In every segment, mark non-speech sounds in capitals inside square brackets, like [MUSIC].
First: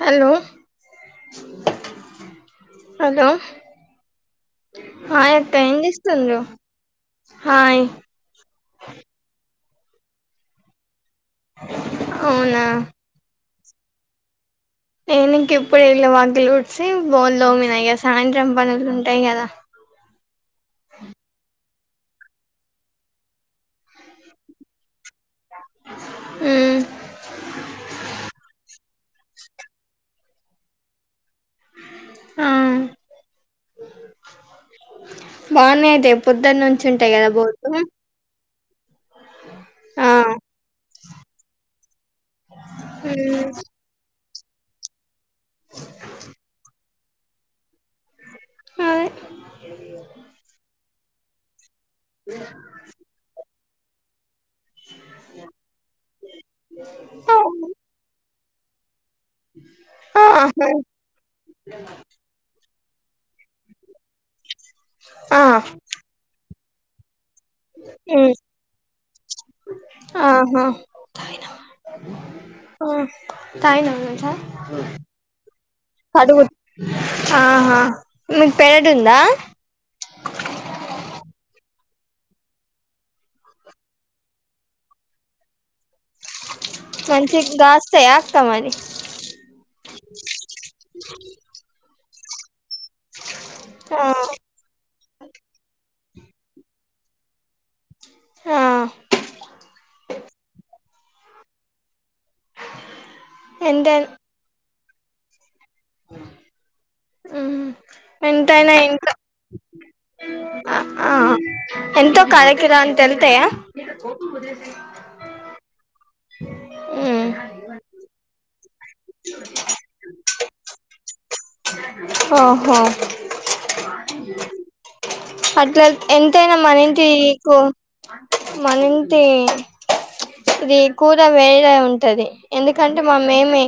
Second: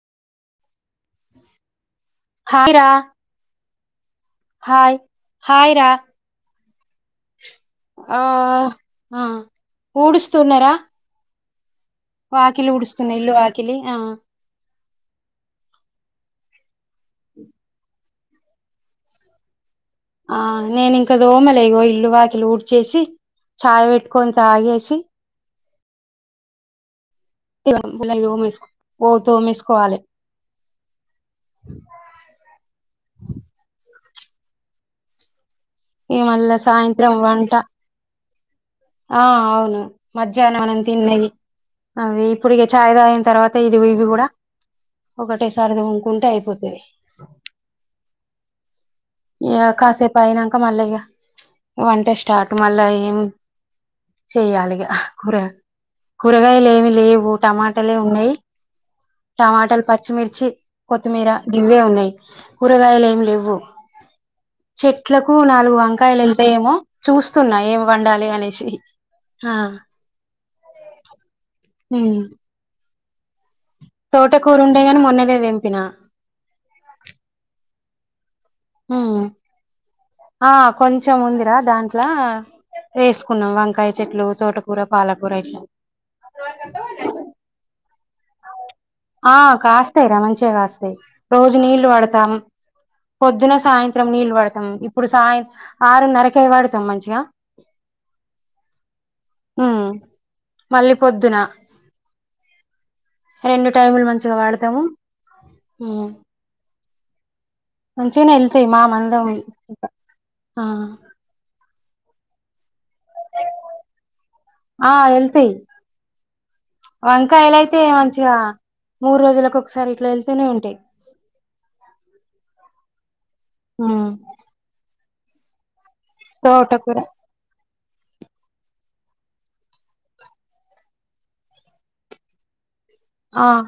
Hollow hi రా hello hi అక్క hi ఏం రా చేస్తుండ్రు హాయ్ ఆ ఆ ఊడుస్తున్నారా అవునా వాకిలి ఊడుస్తున్న ఇల్లు వా కిలి ఆ నేను ఇంకిప్పుడే ఇల్లు వాకిలి ఊడ్చి బోలుదొమిన, ఇగ సాయంత్రం బనులు ఉంటయ్. గదా ఆ నేను ఇంక తోమ లేదు. ఇల్లు వాకిలు ఊడ్చేసి చాయ్ పెట్టుకొని తాగేసి హ్మ్ ఇలాం గిన్నెలు తోమేస్క్, ఓ తోమేస్కోవాలే హుమ్ బాన్నే అయితే ఈ మళ్ళా పొద్దన్నుంచి ఉంటయ్ సాయంత్రం గదా వంట బోల్ల్ మ్మ్ ఆ అవును మజ్యాహ్నం మనం తిన్నేయిది. అవి ఇప్పుడిగే చాయ్ తాగిన తర్వాత, ఇదిగో ఇవి కూడా ఒకటే సారిగా తోముకుంటే అయిపోద్దిదే ఇగా కాసేపు అయినంక మళ్ళేగ వంట స్టార్ట్ మళ్ళా ఏం చెయ్యాలిగా హ్ బురగా కూరగాయలు ఏమి లేవు, ఉమ్, టమాటాలే ఉన్నయ్ టమాటాల్ పచ్చిమిర్చి అదే కొత్తిమీర గివ్వే ఉన్నయ్ కూరగాయలేమి లేవ్వు చెట్లకు ఆహా ఆ నాలుగు వంకాయలు లేళ్ళుతాయేమో చూస్ సున్నాయ్ ఏం వండాలి అనేస్ ఆహ్మా హ్మ్ వో తాగినవ చా గాని మొన్ననే తెంపిన ఆ ఆ హ హ్మ్ ఆ కొంచం ఉందిరా దాన్ ట్లా వేసుకున్నాం. వంకాయ చెట్లు తోటకూర, పాలకూర ఇట్లా మంచింకి గాస్తాయాక్క మరి ఆ కాస్తాయ్ రా మంచిగా కాస్తాయ్ రోజు నీళ్ళలు పడత్ [UNINTELLIGIBLE] పొద్దున ఆ సాయంత్రం నీళ్ళు వడతం, ఇప్పుడు సాయం అరున్నారం కి పడుతాం మంచిగా ఆ హ్మ్ మళ్ళీ పొద్దున రెండు ఎంత టైమ్లు మంచిగా వాడతము [UNINTELLIGIBLE] హ్మ్ ఉమ్ మంచిగనే ఎళ్తయి. ఎంతైనా మా ఎంత మందం ఇంకా ఆ ఎంతో ఒక అరకిల అం ంతఎలుతయా వంకాయలైతే మంచిగ చిగా మూడు రోజులకు ఒకసారి ఇట్ల వెళ్తూనే ఉంటయి. ఓహో అట్లఎల్ ఎంతయినా మన తోటకూర ఇంటి కో మన ఇంటీ ఇది కూర వేరే ఉంటది ఎందుక్ కంటే ఆ మామేమి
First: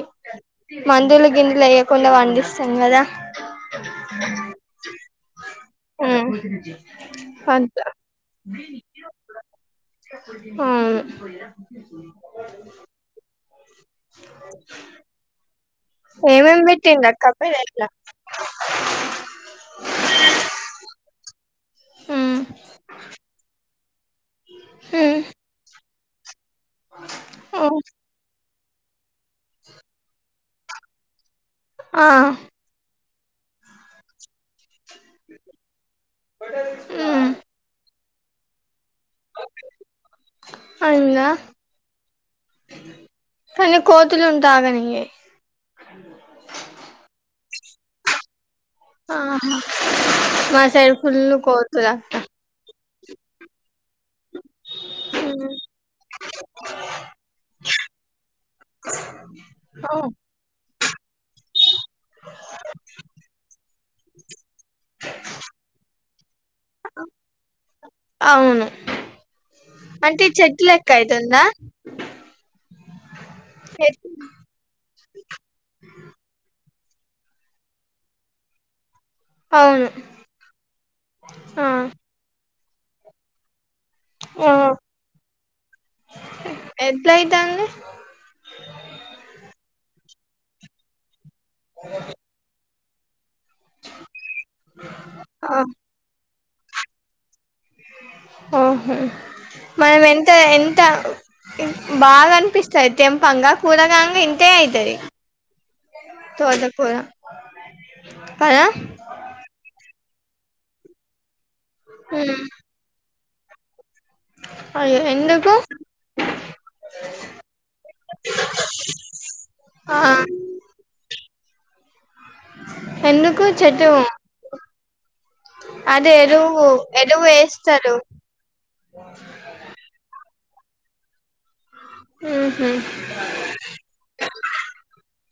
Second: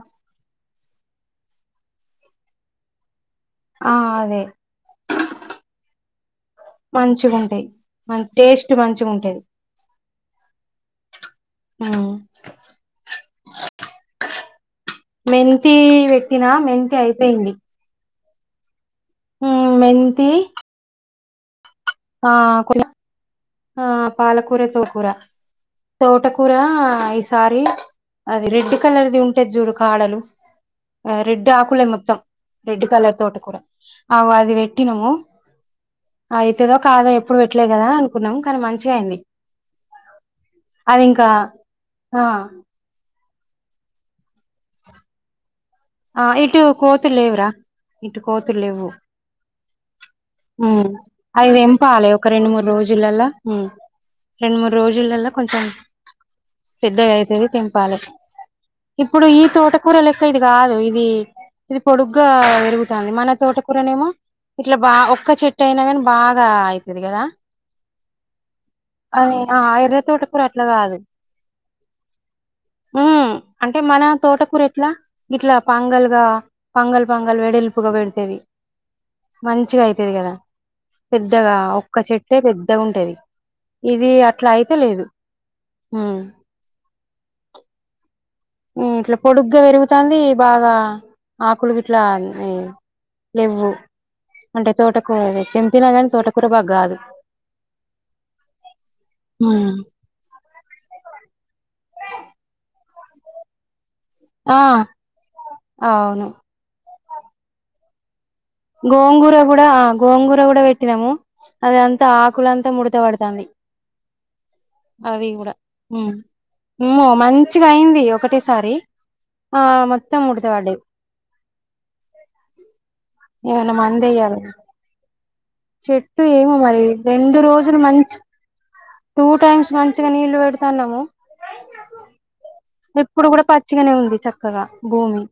మందుల గిందులు వెయ్యకుండా పండిస్తాం కదా ఆ అదే హ్మ్ మంచిగా ఉంటాయి అంతా మంచి టేస్ట్ మంచిగా ఉంటది అవును మెన్ ఏమేమ్ పెట్టిమ్రక్క పేరట్ల మెంతి ఆ ఉమ్ కొత్తిమీర ఆ పాలకూర, తోటకూర ఉమ్ తోటకు కూర ఈ సారి ఉమ్ అది రెడ్ కలర్ది ఉంటది చూడు కాడలు రెడ్ ఆకులే ఆ మొత్తం రెడ్ కలర్ తోటకూర అగో అది వెట్ పెట్టినము అయితదో కాదో ఉమ్ ఎప్పుడు పెట్లే కదా కున్నాం కానీ మంచి చిగా అయింది. అది ఇంకా అయిందా ఆ కానీ కోత్ ఉంటె అగనియ్యయి ఆ ఇటు కోతులు లేవు రా ఇటు కో తులు లెవ్వు ఆ మా సైడ్ ఫుల్ అవి కోతులు తెంపాలే అక్క ఒక రెండు మూడు రోజులలా రెండు మూడు రోజులలా కొంచెం పెద్దగా అయితది తెంపాలే ఇప్పుడు ఈ తోటకూర లెక్క ఇది అదు ఇది ఇది పొడుగ్గా పెరుగుతుంది మన తోటకూరనేమో ఇట్లా బా ఒక్క చెట్టు అయినా కాని బాగా అయితది కదా అవును అని ఆ ఎర్ర అంటే తోటకూర చెట్టు అట్లా లెక్క కాదు అయితుందా ఊ అంటే మన తోటకూర ఎట్లా ఇలా పాంగల్గా పంగల్ పంగల్ వెడల్పుగా పెడితేది మంచిగా అవును అయితది కదా పెద్దగా ఆ ఒక్క చెట్టే ద్దగ ఉంటది ఇది ఆ అట్లా అయిత లేదు ఉ ఎట్లయితాంది ఇట్లా పొడుగ్గా పెరుగుతంది బాగా ఆకులు విట్లా అన్ని లేవ్వు అంటే తోటకుర తెంపిన కానీ తోట కుర బాగా కాదు ఓహు ఉమ్ మనం ఎంత ఎంత బాగా అనిపిస్తాయి తెంపంగా కూరగాం ఇంతే ఆ అయితది అవును తోటకూర అ [UNINTELLIGIBLE] [INAUDIBLE] గోంగూర కూడా గోంగూర కూడా వేట్టినాము అది అంత ఉమ్ ఆకులు అంతా ముడత వడ్ తంది అయ్యో అది ఎందుకు కూడా హుమ్ ఉమో మంచిగా అయింది ఒకటేసారి ఆ మొత్తంముడుత పడింది ఎందుకు చెట్టు మందు ఎయాలే అదే చెట్టు ఏమో ఎరువు మరి ఎరువు రెండు రోజులు వేస్తారు మంచి టూ టైమ్స్ మంచిగా నీళ్లు పెట్ తాన్నాము ఉహు ఇప్పుడు కూడా పచ్చిగానే ఉంది చక్కగా భూమి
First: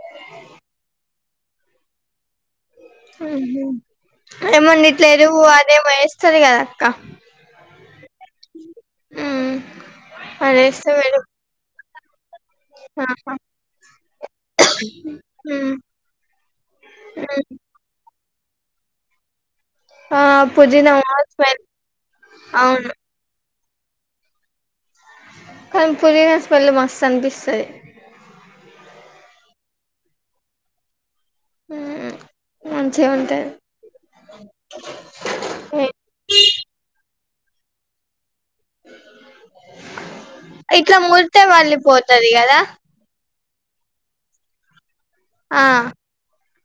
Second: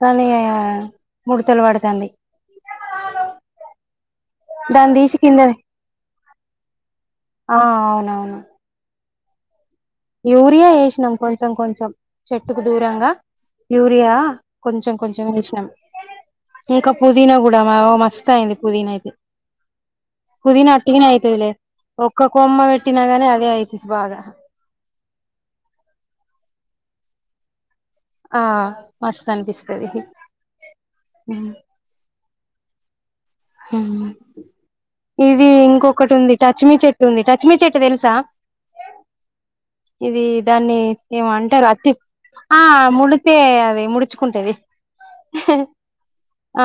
కని అయ ముడుతలు వాడుతంది ఏమన్న దాన్ని ఇట్ల తీసి కింద ఎరువు అదేమో ఎస్తారు కదా అక్క ఆ అవునవును హ్మ్ యూరియా అదేస్తే ఎసినాం మేడం కొంచెం కొంచెం చెట్టుకు దూరంగా ఆహా యూరియా కొంచెం కొంచెం ఎసినాం. హ్మ్ ఇంకా పుదీనా హ్మ్ కూడా మా ఓ మస్ తయింది పుదినా అయితే ఆ పుదినా పుదీనా అట్టిగానే అయితదిలే స్మెల్ ఒక్క కొమ్మ అవును పెట్టినగానే అదే అయితది బాగా కానీ పుదినా స్మెల్ మస్త్ అనిపిస్తది. ఆ మస్త అనిపిస్తది హ ఇది ఏ, ఇంకొకటి ఉంది టచ్మీ చెట్టు ఉంది టచ్ మి చెట్టు తెలుసా. ఇది దాన్ని ఇట్లా ఏమో ముడితే అంటారు అతి వళ్ళిపోతది కదా ఆ ములు అతే అది ముడుచుకుంటది. ఆ....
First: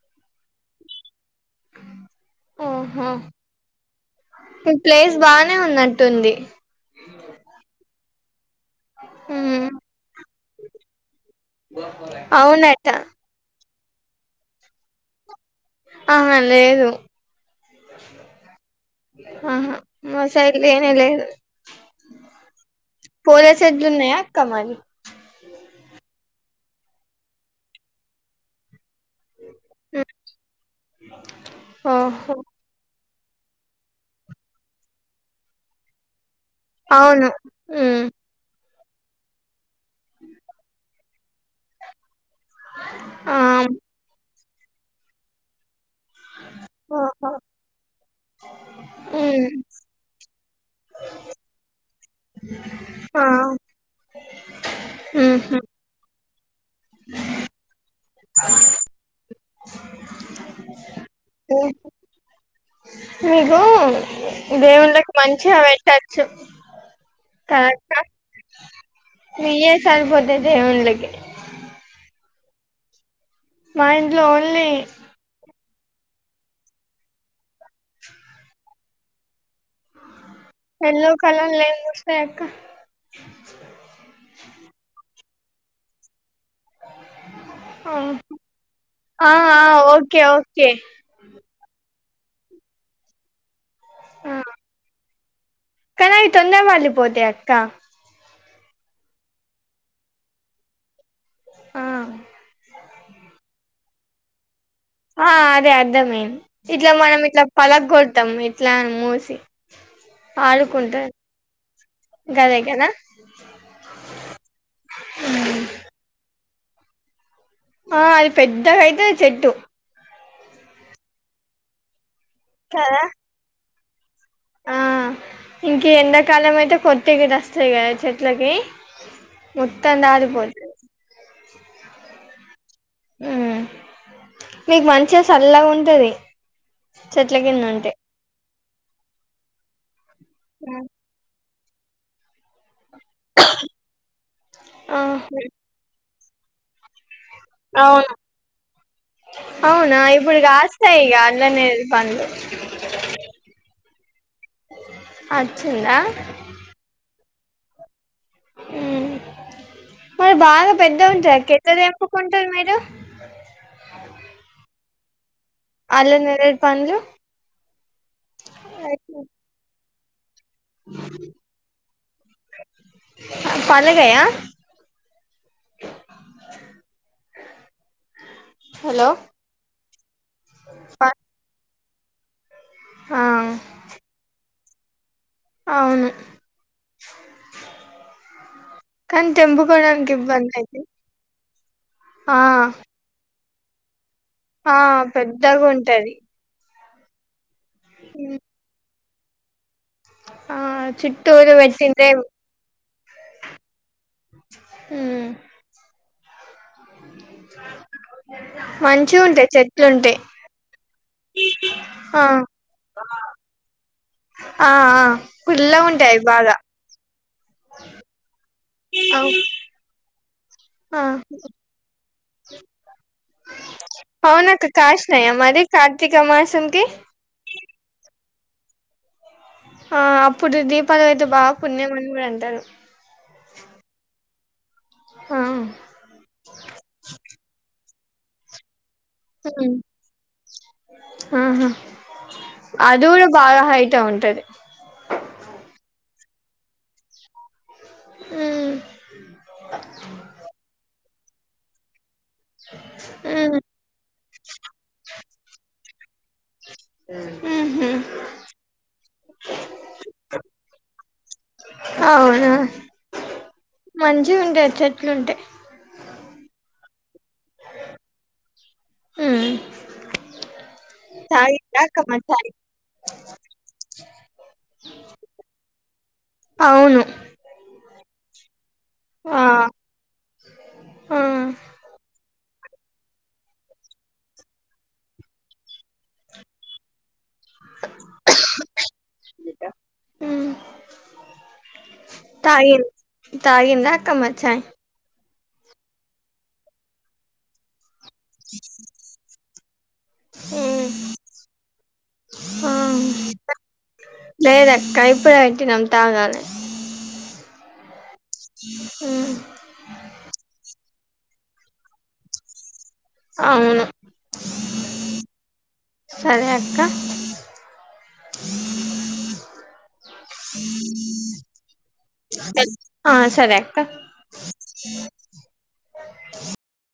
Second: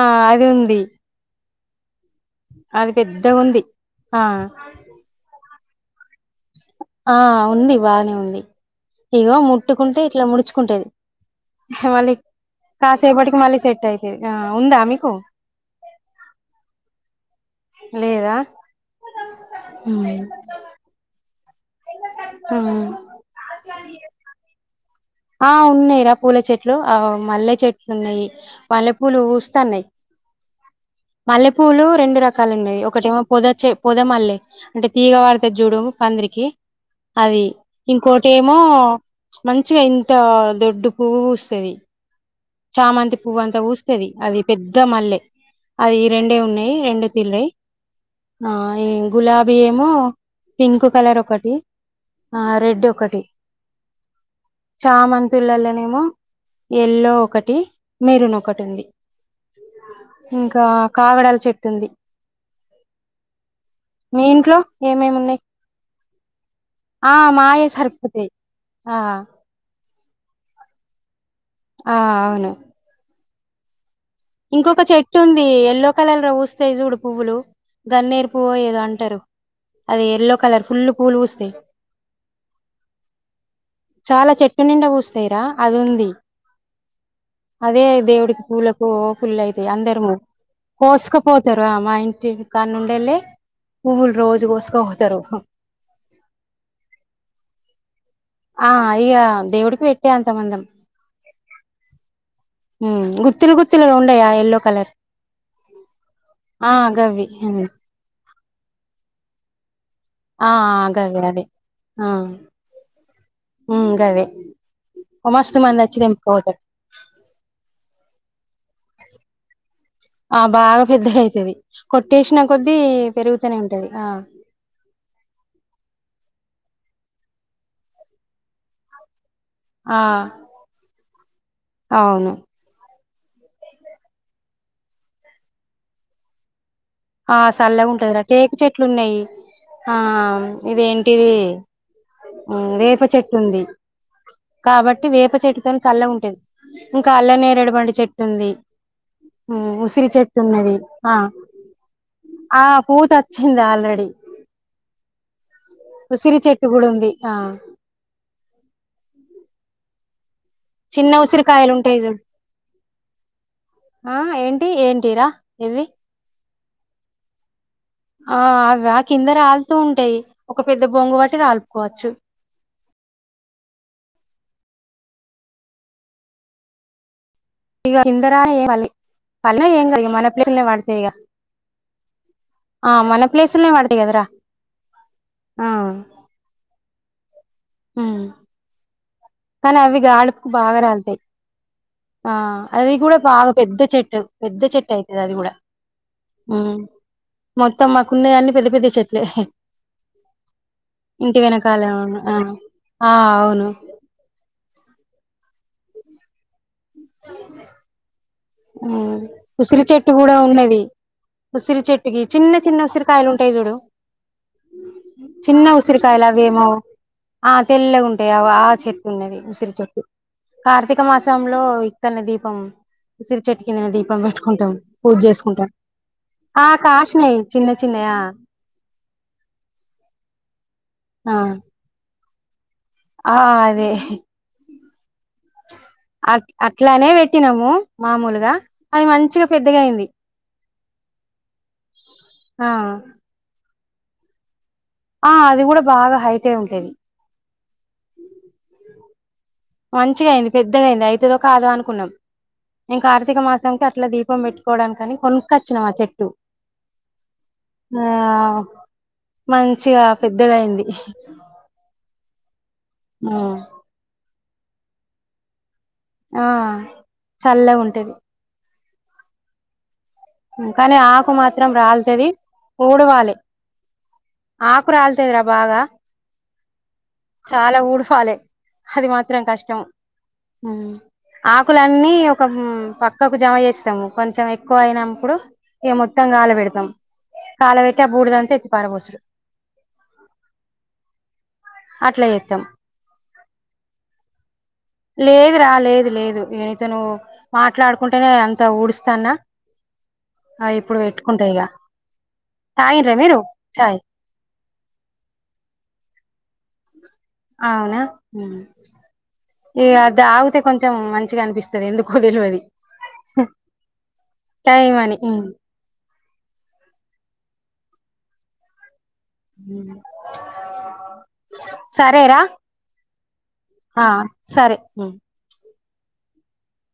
ఆ అది ఉంది. అది ఓహో పెద్ధగుంది. ఆ నే ఉందట ఆ ఉంది బాగానే ఉం ది ఇగో హ్మ్ ముట్టుకుంటే ఇట్లా ముడుచుకుంటది మళ్ళీ అవునట కాసేపటికి మళ్ళీ సెట్ అయితే ఉందా మీకు ఆహా లేదు లేదా ఆహా మా సైడ్ లేనే లేదు పూల చెట్లు ఉన్నాయా అక్క మరి ఆ ఉన్నాయి రా పూల చెట్లు ఆ మల్లె చెట్లు ఉన్నాయి మల్లె పూ పూలు వూస్తన్నాయి మల్లె పూలు రెండు ఓహో రకాలు ఉన్నాయి ఒకటేమో పొద చె పొద మల్లె అంటే తీగ పరుతది చూడు పందిరికి అవును అది హ్మ్ ఇంకోటెమో మంచిగా ఇంత్ త దొడ్డు పువ్వు పూస్తుది. చామంతి ఆ పువ్వు అంతా పూస్తది అది పెద్ద మల్లె అది రెండే ఉన్నాయి రెండు ఓహో తీర్లే ఆ హ్మ్ గులాబీ ఏమో పింక్ కలర్ ఒకటి ఆ రెడ్ ఒక ఆ ఒకటి చాలా మంది ఉహు పిల్లలేనేమో ఎల్లో ఒకటి మెరున్ ఒకటి ఉంది ఇంకా కాగడల చెట్టు ఉంది మీకు మీ ఇంట్లో దేవుళ్ళకి ఏమేమి ఉన్నాయి మంచిగా పెట్టచ్చు ఆ మాయే తకా సరిపోతాయి ఆ మీ సార్పోద మనలగే ఆ అవును మా ఇంట్లో ఓన్లీ ఇంకొక చెట్టు ఉంది ఎల్లో పక్కలలు వూస్తేయి చూడు పువ్వులు గన్నేరు పువ్వు ఏదో అంటారు అది ఎల్లో కలర్ ఫుల్ ఎల్లో పూలు పూస్తాయి కలర్ లేం వస్తాయి అక్క చాలా చెట్టు నిండా పూస్తా సేరా అది ఉంది అదే ఆ దేవుడికి పూలే ఆ పుల్ అయితా అందరుము ఓకే ఓకే కోసుకపోతారు అమ్ మా ఇ జీవికనుండలే ఫూల్ రోజ గోస్గా తరుహ కనీవి తొందర వాళ్ళి పోతే అక్క ఆ ఇక దేవుడికి పెట్టే అంతమందం ఆ ఉండయా ఎల్లో కలర్ ఆ అదే అర్ధమే ఆ ఇట్లా మనం గవ్వి ఇట్లా ఉమ్ పలగ కొడతాం ఇలాను మోసి ఆ గవ అదే ఆ గదే కదా గవే మస్తు మంది వచ్చి తెంపుపోతారు ఆ ఆ అది పెద్దగా అయితే చెట్టు ఆ బాగా పెద్దగా అయితేది కొ స్టేషన్ కొద్దీ కదా పెరుగుతూనే ఉంటాంది ఉంట ఆ ఆ ఇంక ఎండాకాలం అయితే కొత్తకిటి వస్తాయి కదా చెట్లకి ఆ ముత్తాంత ఆదిపో అవును. మీకు మంచి సల్లాగా ఉంటది చెట్ల ఆ కింద సల్లగా ఉంటే ఉంటుది టేక చెట్ అట్లున్నాయి ఆ ఇదేంటిది ఉందిర్ కాబట్టి వేపచెట్టుతోని సల్లగున్ ద్ ఉ కల్లనేరడు పండు అవును చెట్టు ఉంది. ఉ అవునా ఉసిరి చెట్టు ఇప్పుడు ఉన్నది కాస్తాయి ఆ. ఇక అల్లనే పండ్లు ఆ పూత వచ్చింది ఆల్రెడీ. వచ్చిందా ఉసిరి చెట్టు గుడ ఉంది. ఆ. ఉహు. మరి బాగా పెద్దగ చిన్న ఉంటది క్క ఉసిరికాయలు ఎట్లా ఉంటాయి చూడు తెంపుకుంటారు మీరు. కేరా. ఏవి అల్ల నేరేడు పండ్లు ఆ అవ్వ కిందా రాలుతూ ఉంటయి. టై. ఒక పెద్ద బొంగు బట్టి రాల్పుకోవచ్చు. పలగయ్య. ఇగ ఇందరా ఏ పళ్ ఏం క. ప్లేసులనే పడతాయిగా. ఆ మన ప్లేసులోనే పడుతాయి కదరా. ఆ అవును. ఉమ్. కానీ అవి తెంపుకోవడానికి గాడుపుకు ఇబ్బంది బాగా అయితది రాలుతాయి. ఆ అవి కూడా బాగా పెద్ద చెట్టు. పెద్ద ఆ చెట్టు అయితది అది కూడా పెద్దగుంటది ‌. ఉమ్ మొత్తం మాకు ఉన్నాయని పెద్ద పెద్ద చెట్ దేహి ఆ చుట్టూరా పెట్టి ఉంటే ఉన్న. ఆ ఆ అవును. హు మంచి ఉంటాయి ఉసిరి చెట్టు చెట్లుంటాయి కూడా ఉన్నది. ఉసిరి చెట్టుకి ఆ చిన్న చిన్న ఉసిరికాయలు ఉంటాయి చూడు ఆ ఆ చిన్న పుల్లగా ఉంటాయి ఉసిరికాయలు బాగా అవేమో ఆ తెల్ల గా ఉంటాయి అగొ ఆ చెట్టు అవ్, ఉన్నది ఉసిరి చెట్టు. కార్తీక ఆ మాసంలో. క్కన దీపం ఉసిరి చెట్టు కిందనే దీపం అవునక్క పెట్టుకుంటాం. పూజ కాసినాయా మరి చేసుకుంటాం. కార్తీక ఆ మాసంకి ఆ అప్పుడు దీప్ దీపాలు పెడితే ఆ బాగా పుణ్యం కూడా అండి తారు ఆ అదే ఆ అ అట్లానే పెట్టినాము మామూలుగా అది మంచిగా పెద్దగా అయింది ఆ ఆహా ఆ ఆది కూడా బాగా హైట్ ఉంటది అట్టే ఉంటది ఉమ్, మంచిగా అయింది పెద్దగా అయింది అయితే తేల్వాక అదే అనుకున్నాం. ఇంకా కార్తీక ఉమ్, మాసం కి అట్లా దీప ధీపం పెట్టుకోవడానికి కానీ కొనుక్కొచ్చినమ్ ఆ చెట్టు ఉహు ఆ మంచిగా పెద్దగా అయింది ఆ అవునా మంచిగా ఉంటది చెట్లుంటాయి ఆ చల్లా గా ఉంటది ఊ కానీ ఆకు మాత్రం రాలతుది చాయ్ ఊడవాలి ఆకు రాలతుదిరా బాగా అవును చాలా ఊడవాలి అది మాత్రం ఆ కష్టం హు ఆ ఆకులన్నీ హుమ్ పక్కకు జమ చేస్తాము కొంచెం ఎక్కువ అయినాం ఇప్పుడు ఈ మొత్తంగా కళా పెడతాం కాల పెట్టి ఆ బూడిద అంతా ఎత్తి పారపోసుడు ఉమ్ అట్లా చే. తాగింది తాగిందా అక్కమ్మ చాయ్ లేదు రా లేదు లేదు ఇగ ఇతను మాట్లాడుకు కుంటేనే అంత ఊడుస్తాన్నా ఇప్పుడు పెట్టుకుంటే ఇక ఆ తాయిండ్ర మీరు చాయ్ లేదక్క ఇప్పుడే పెట్టినాం తాగాలి అవునా హు ఏ అది తాగితే కొంత కొంచెం మంచిగా అనిపిస్తుది ఎందుకో తెల్వది అవును టైం అని సరే అక్క సరేరా అ ఆ సరే అక్క ఆ సరే ఉమ్